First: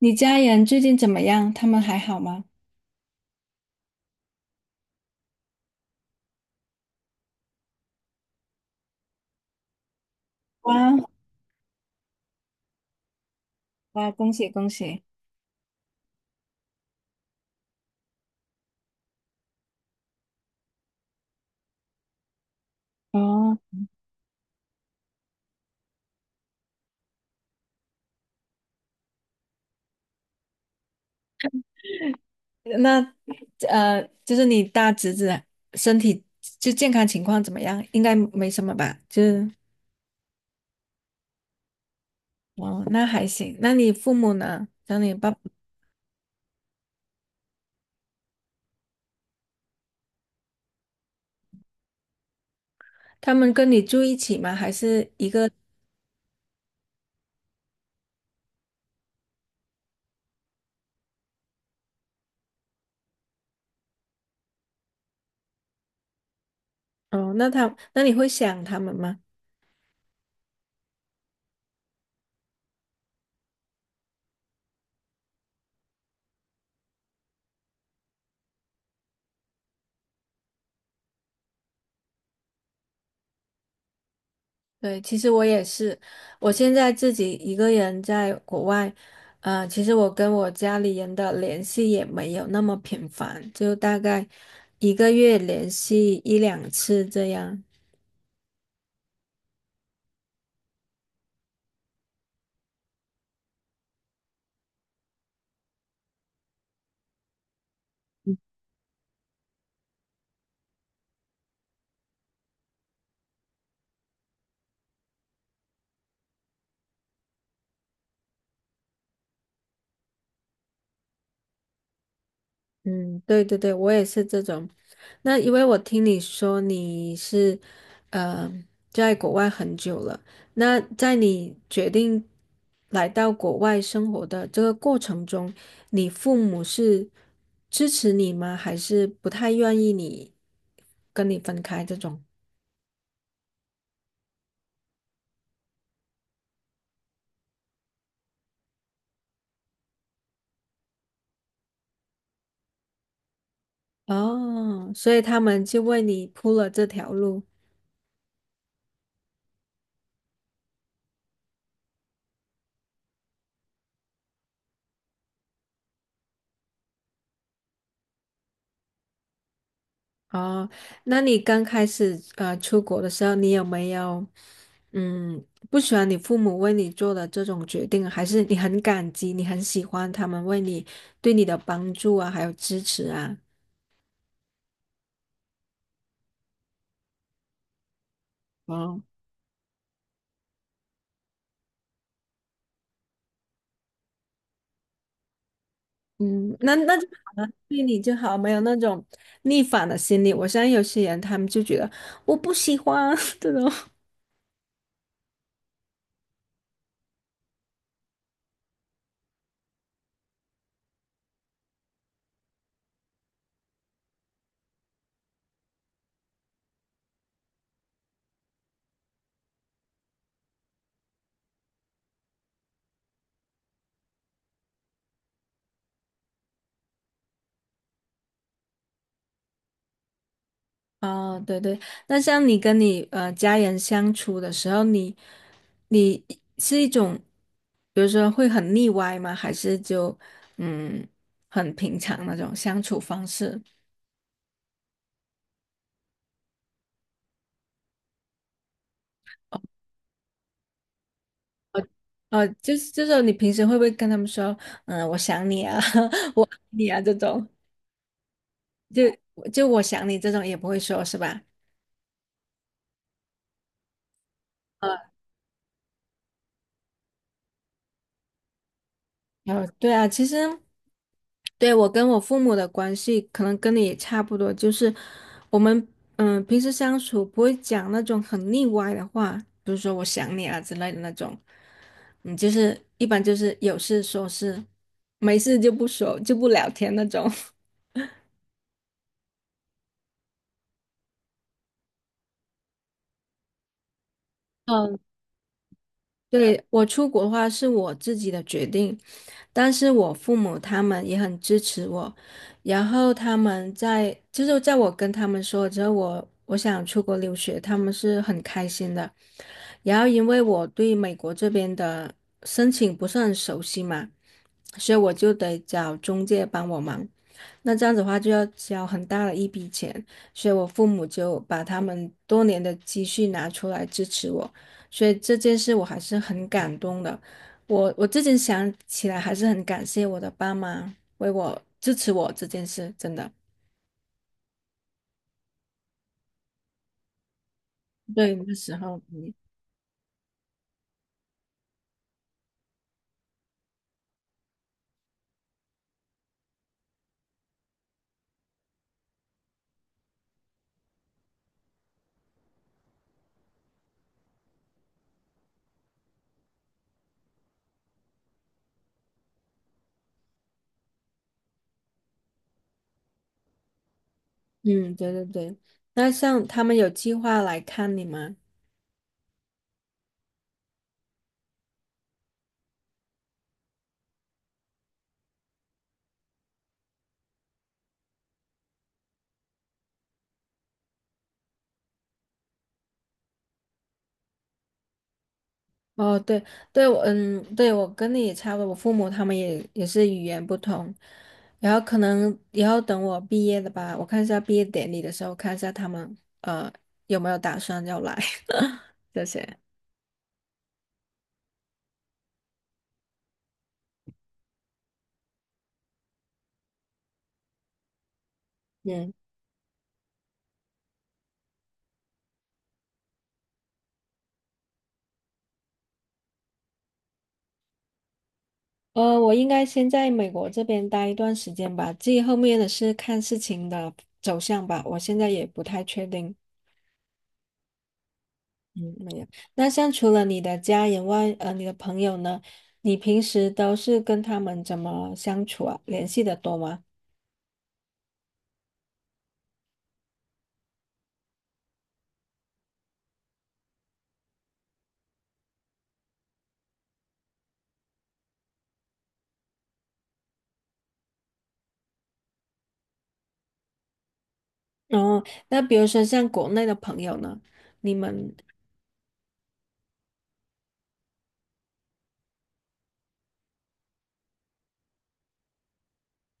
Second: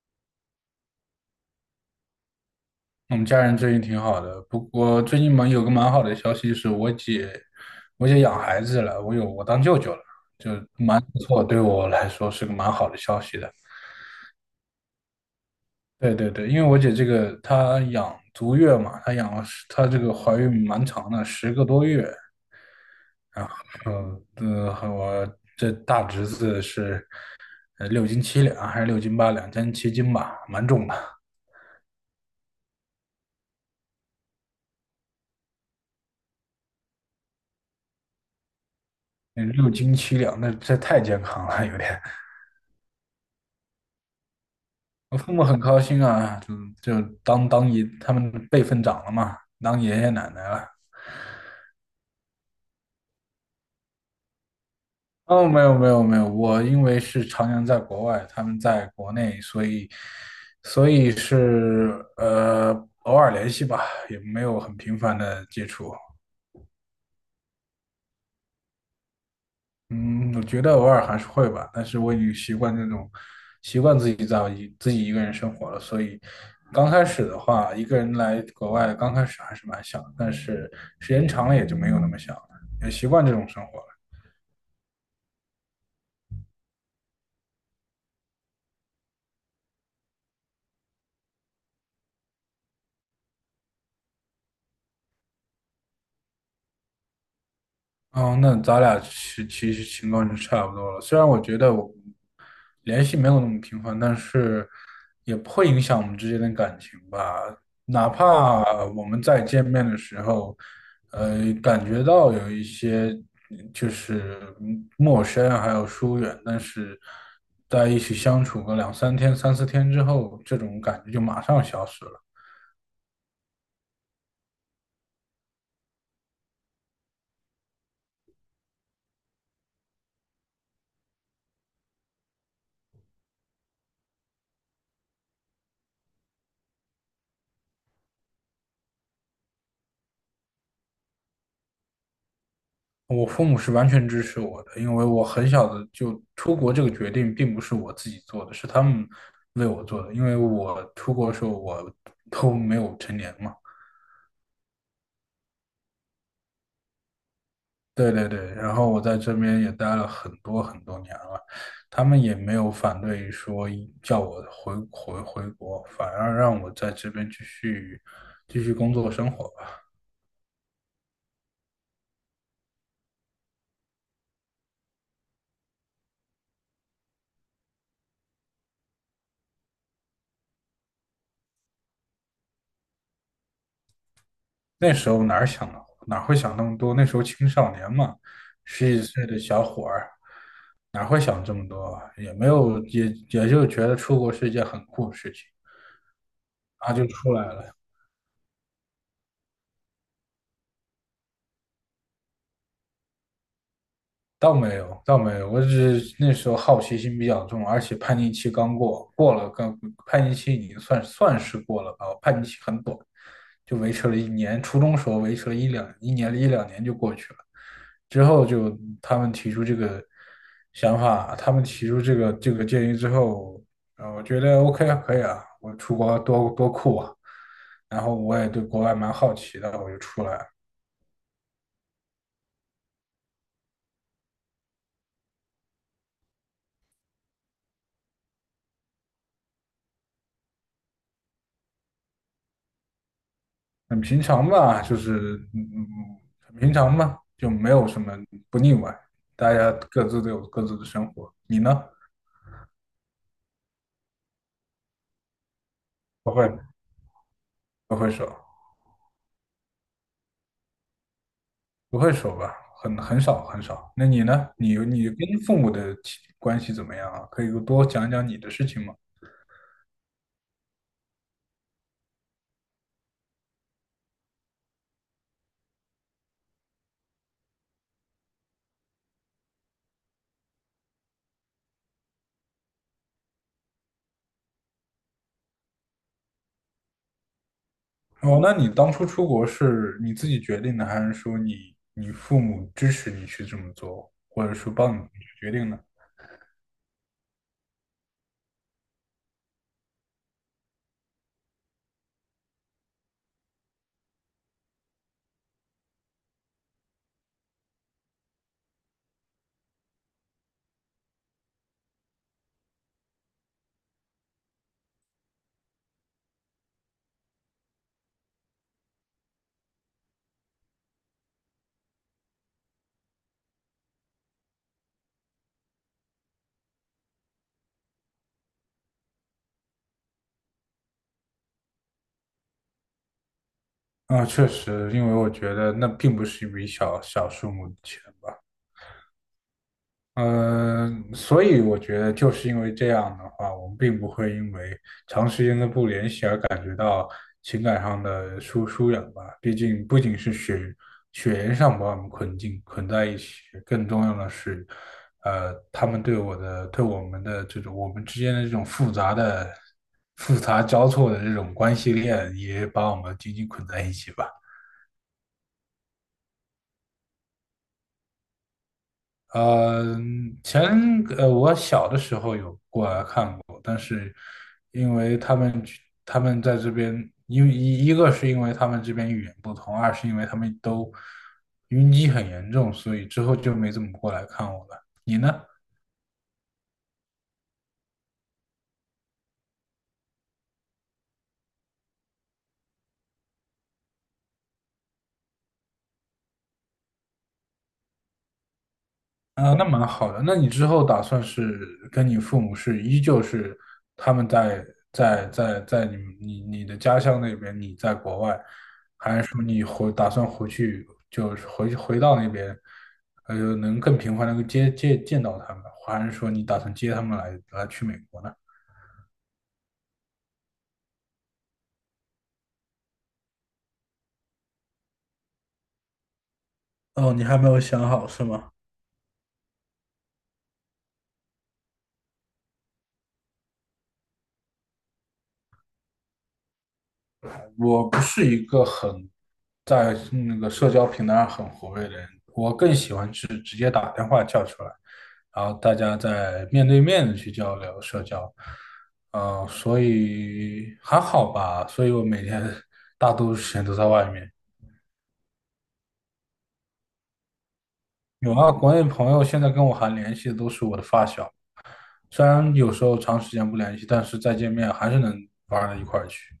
你家人最近怎么样？他们还好吗？我们家人最近挺好的，不过最近蛮有个蛮好的消息是我姐养孩子了，我当舅舅了，就哇蛮不错，对我来说是个蛮好的消息的。哇，恭喜恭喜！对对对，因为我姐这个她养足月嘛，她养了十她这个怀孕蛮长的，10个多月，然哦，后呃，和我这大侄子是六斤七两还是6斤8两，将近7斤吧，蛮重的。那就是你大侄子身体就健康情况怎么样？应该没什么吧？就是嗯，六斤七两那这太健康了，有点。哦，那还行。那你父母呢？像你我父爸，母很高兴啊，就当爷，他们辈分长了嘛，当爷爷奶奶了。他们跟你住一起吗？还是一哦，个？没有没有没有，我因为是常年在国外，他们在国内，所以是偶尔联系吧，也没有很频繁的接触。哦，那他，那你会想他们吗？嗯，我觉得偶尔还是会吧，但是我已经习惯这种，习惯自己一个人生活了，所以刚开始的话，一个人来国外，刚开始还是蛮想的，但是时间长了也就没有那么想了，也习惯这种生活了。对，其实我也是，我现在自己一个人在国外。其实我跟我家里人的联系也没有那么频繁，就大概一个月联系一两次这样。哦，那咱俩其实情况就差不多了。虽然我觉得我联系没有那么频繁，但是也不会影响我们之间的感情吧。哪怕我们再见面的时候，感觉到有一些就是陌生还有疏远，但是在一起相处个两三天、三四天之后，这种感觉就马上消失了。嗯，对对对，我也是这种。那因为我听你说你是，呃，在国外很久了，那在你决定来到国外生活的这个过程中，你父母是支持你吗？还是不太愿意你跟你分开这种？我父母是完全支持我的，因为我很小的就出国这个决定并不是我自己做的，是他们为我做的。因为我出国的时候我都没有成年嘛，哦，所以他们就为你铺了这条路。对对对，然后我在这边也待了很多很多年了，他们也没有反对说叫我回国，反而让我在这边继续工作生活。哦，那你刚开始出国的时候，你有没有嗯不喜欢你父母为你做的这种决定，还是你很感激，你很喜欢他们为你对你的帮助啊，还有支持啊？那时候哪会想那么多？那时候青少年嘛，十哦，几岁的小伙儿，哪会想这么多啊，也没有，也就觉得出国是一件很酷的事情，嗯，那然那后就就出好来了，了。对你就好，没有那种逆反的心理。我相信有些人他们就觉得我不喜欢 这种。倒没有，倒没有，我只是那时候好奇心比较重，而且叛逆期刚过，过了刚叛逆期已经算是过了吧，叛逆期很短，就维持了一年，初中时候维持了一两年就过去了，之后就他们提出这个想法，他们提出这个建议之后，我觉得 OK 啊，可以啊，我出国多酷啊，然后我也对国外蛮好奇的，我就出来了。哦，对对，那像你跟你家人相处的时候，你你是一种，比如说会很腻歪吗？还是就嗯很平常那种相处方式？很平常吧，就是很平常吧，就没有什么不腻歪，大家各自都有各自的生活。你哦呢？哦，就是就是你平时会不会跟他们说，嗯，我想你啊，不 我会，爱你啊这种，不会说，就就我想你这种也不会说是吧？不会说吧，很少很少。那你呢？你跟父母的亲关系怎么样啊？可以多讲讲你的事情吗？对啊，其实对我跟我父母的关系，可能跟你也差不多，就是我们平时相处不会讲那种很腻歪的话，比如说我想你啊之类的那种。嗯，就是一般就是有事说事，没事就不说就不聊天那种。哦，那你当初出国是你自己决定的，还是说你父母支持你去这么做，或者说帮嗯，你去决定呢？对，我出国的话是我自己的决定，但是我父母他们也很支持我，然后他们在就是在我跟他们说之后，我我想出国留学，他们是很开心的。然后因为我对美国这边的申请不是很熟悉嘛，所以我就得找中介帮我忙。那这样子的话就要交很大的一笔钱，所以我父母就把他们多年的积蓄拿出来支持我，所以这件事我还是很感动的。我我最近想起来还是很感谢我的爸妈为我支持我这件事，真的。啊，确实，因为我觉得那并不是一笔小小数目的钱对，吧。那时候，嗯，呃，所以我觉得就是因为这样的话，我们并不会因为长时间的不联系而感觉到情感上的疏远吧。毕竟不仅是血缘上把我们捆在一起，更重要的是，他们对我的对我们的这种我们之间的这种复杂交错的这种关系链，也把我们紧紧捆在一起吧。嗯对对对。那像他们有计划来看你吗？呃，前我小的时候有过来看过，但是因为他们在这边，因为一个是因为他们这边语言不通，二是因为他们都晕机很严重，所以之后就没怎么过来看我了。你呢？哦，对对，我嗯，对我跟你也差不多，我父母他们也也是语言不通，然后可能以后等我毕业了吧，我看一下毕业典礼的时候，看一下他们呃有没有打算要来 这啊，些。那蛮好的。那你之后打算是跟你父母是依旧是他们在你们你你的家乡那边，你在国外，嗯，还是说你打算回去，就是回到那边，能更频繁的接见到他们，还是说你打算接他们去美国呢？我应该先在美国这边待一段时间吧，至于后面的是看事情的走向吧，我现在也不太确定。哦，你还没有想好是吗？嗯，没有。那像除了你的家人外，你的朋友呢？你平时都是跟他们怎么相处啊？联系的多吗？我不是一个很在那个社交平台上很活跃的人，我更喜欢是直接打电话叫出来，然后大家在面对面的去交流社交。所以还好吧，所以我每天大多数时间都在外面。哦，那比如说像国内的朋友呢，你们，有啊，国内朋友现在跟我还联系的都是我的发小，虽然有时候长时间不联系，但是再见面还是能玩到一块儿去。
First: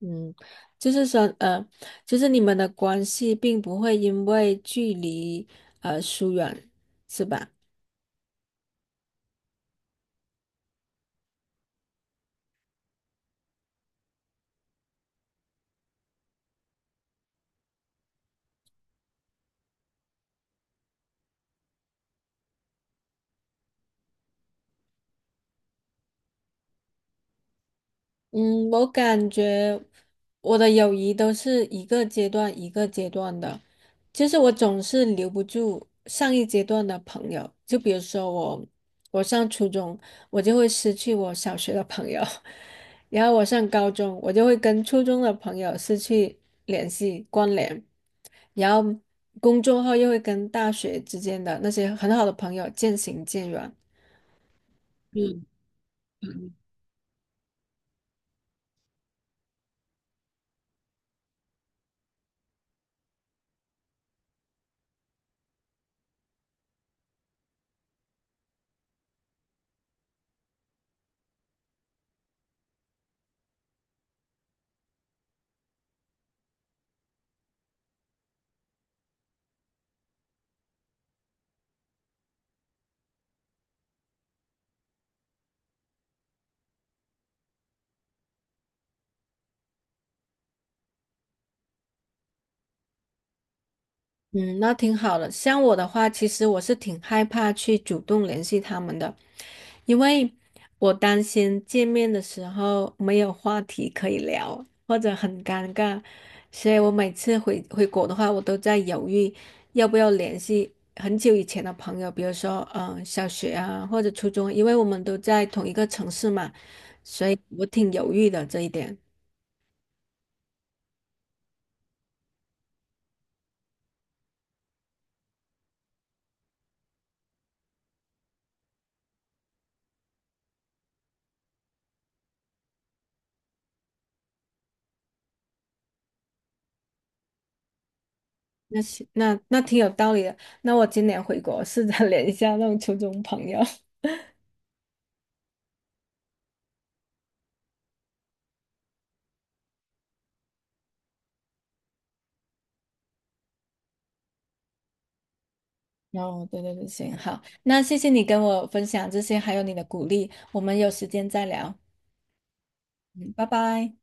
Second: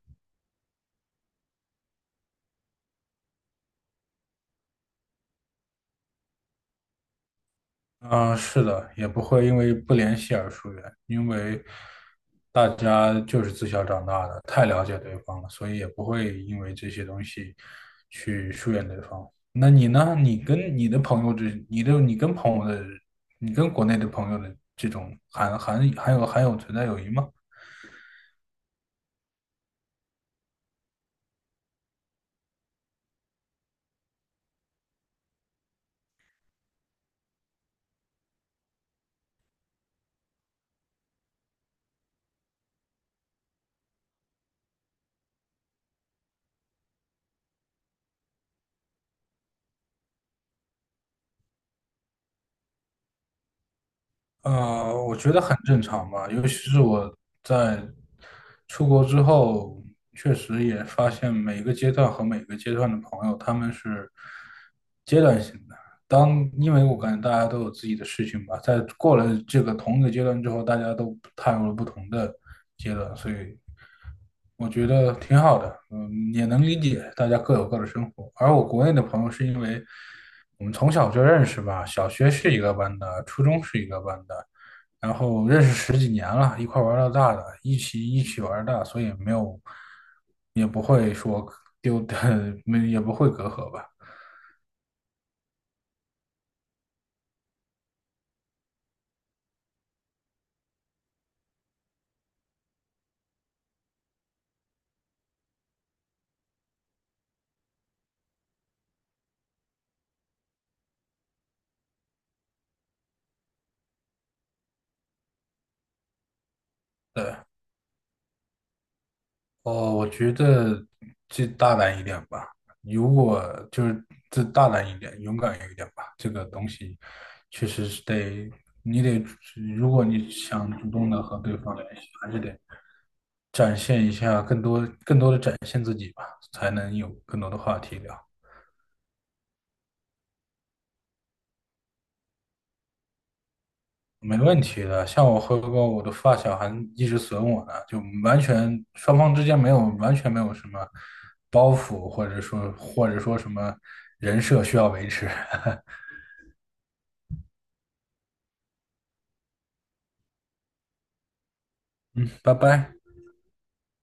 嗯，就是说，就是你们的关系并不会因为距离而疏远，是吧？嗯，是的，也不会因为不联系而疏远，因为大家就是自小长大的，太了解对方了，所以也不会因为这些东西去疏远对方。那你呢？你跟你的朋友之，你的你跟朋友的，你跟国内的朋友的这种还有存在友谊吗？嗯，我感觉我的友谊都是一个阶段一个阶段的，就是我总是留不住上一阶段的朋友。就比如说我，我上初中，我就会失去我小学的朋友，然后我上高中，我就会跟初中的朋友失去联系关联，然后工作后又会跟大学之间的那些很好的朋友渐行渐远。我觉得很正常吧，尤其是我在出国之后，确实也发现每个阶段和每个阶段的朋友，他们是阶段性的。因为我感觉大家都有自己的事情吧，在过了这个同一个阶段之后，大家都踏入了不同的阶段，所以我觉得挺好的，也能理解大家各有各的生活。而我国内的朋友是因为我们从小就认识吧，小学是一个班的，初中是一个班的，然后认识十几年了，一块玩到大的，一起玩大，所以没有，也不会说丢的，没也不会隔阂吧，嗯，那挺好的。像我的话，其实我是挺害怕去主动联系他们的，因为我担心见面的时候没有话题可以聊，或者很尴尬，所以我每次回回国的话，我都在犹豫要不要联系很久以前的朋友，比如说小学啊或者初中，因为我们都在同一个城市嘛，所对。以我挺犹豫的这一点。哦，我觉得就大胆一点吧。如果就是这大胆一点，勇敢一点吧。这个东西确实是得，你得，如果你想主动的和对方联系，还是得展现一下更多、更多的展现自己吧，才能有更多的话题聊。那行，那那挺有道理的。那我今年回国试着 联系一下那种初中朋友。没问题的，像我和我的发小还一直损我呢，就完全没有什么包袱，或者说什么人设需要维持。哦，后，对对对，行，好，那谢谢你跟我分享这些，还有你的鼓励。我们有时间再聊。嗯，拜拜。嗯，拜拜。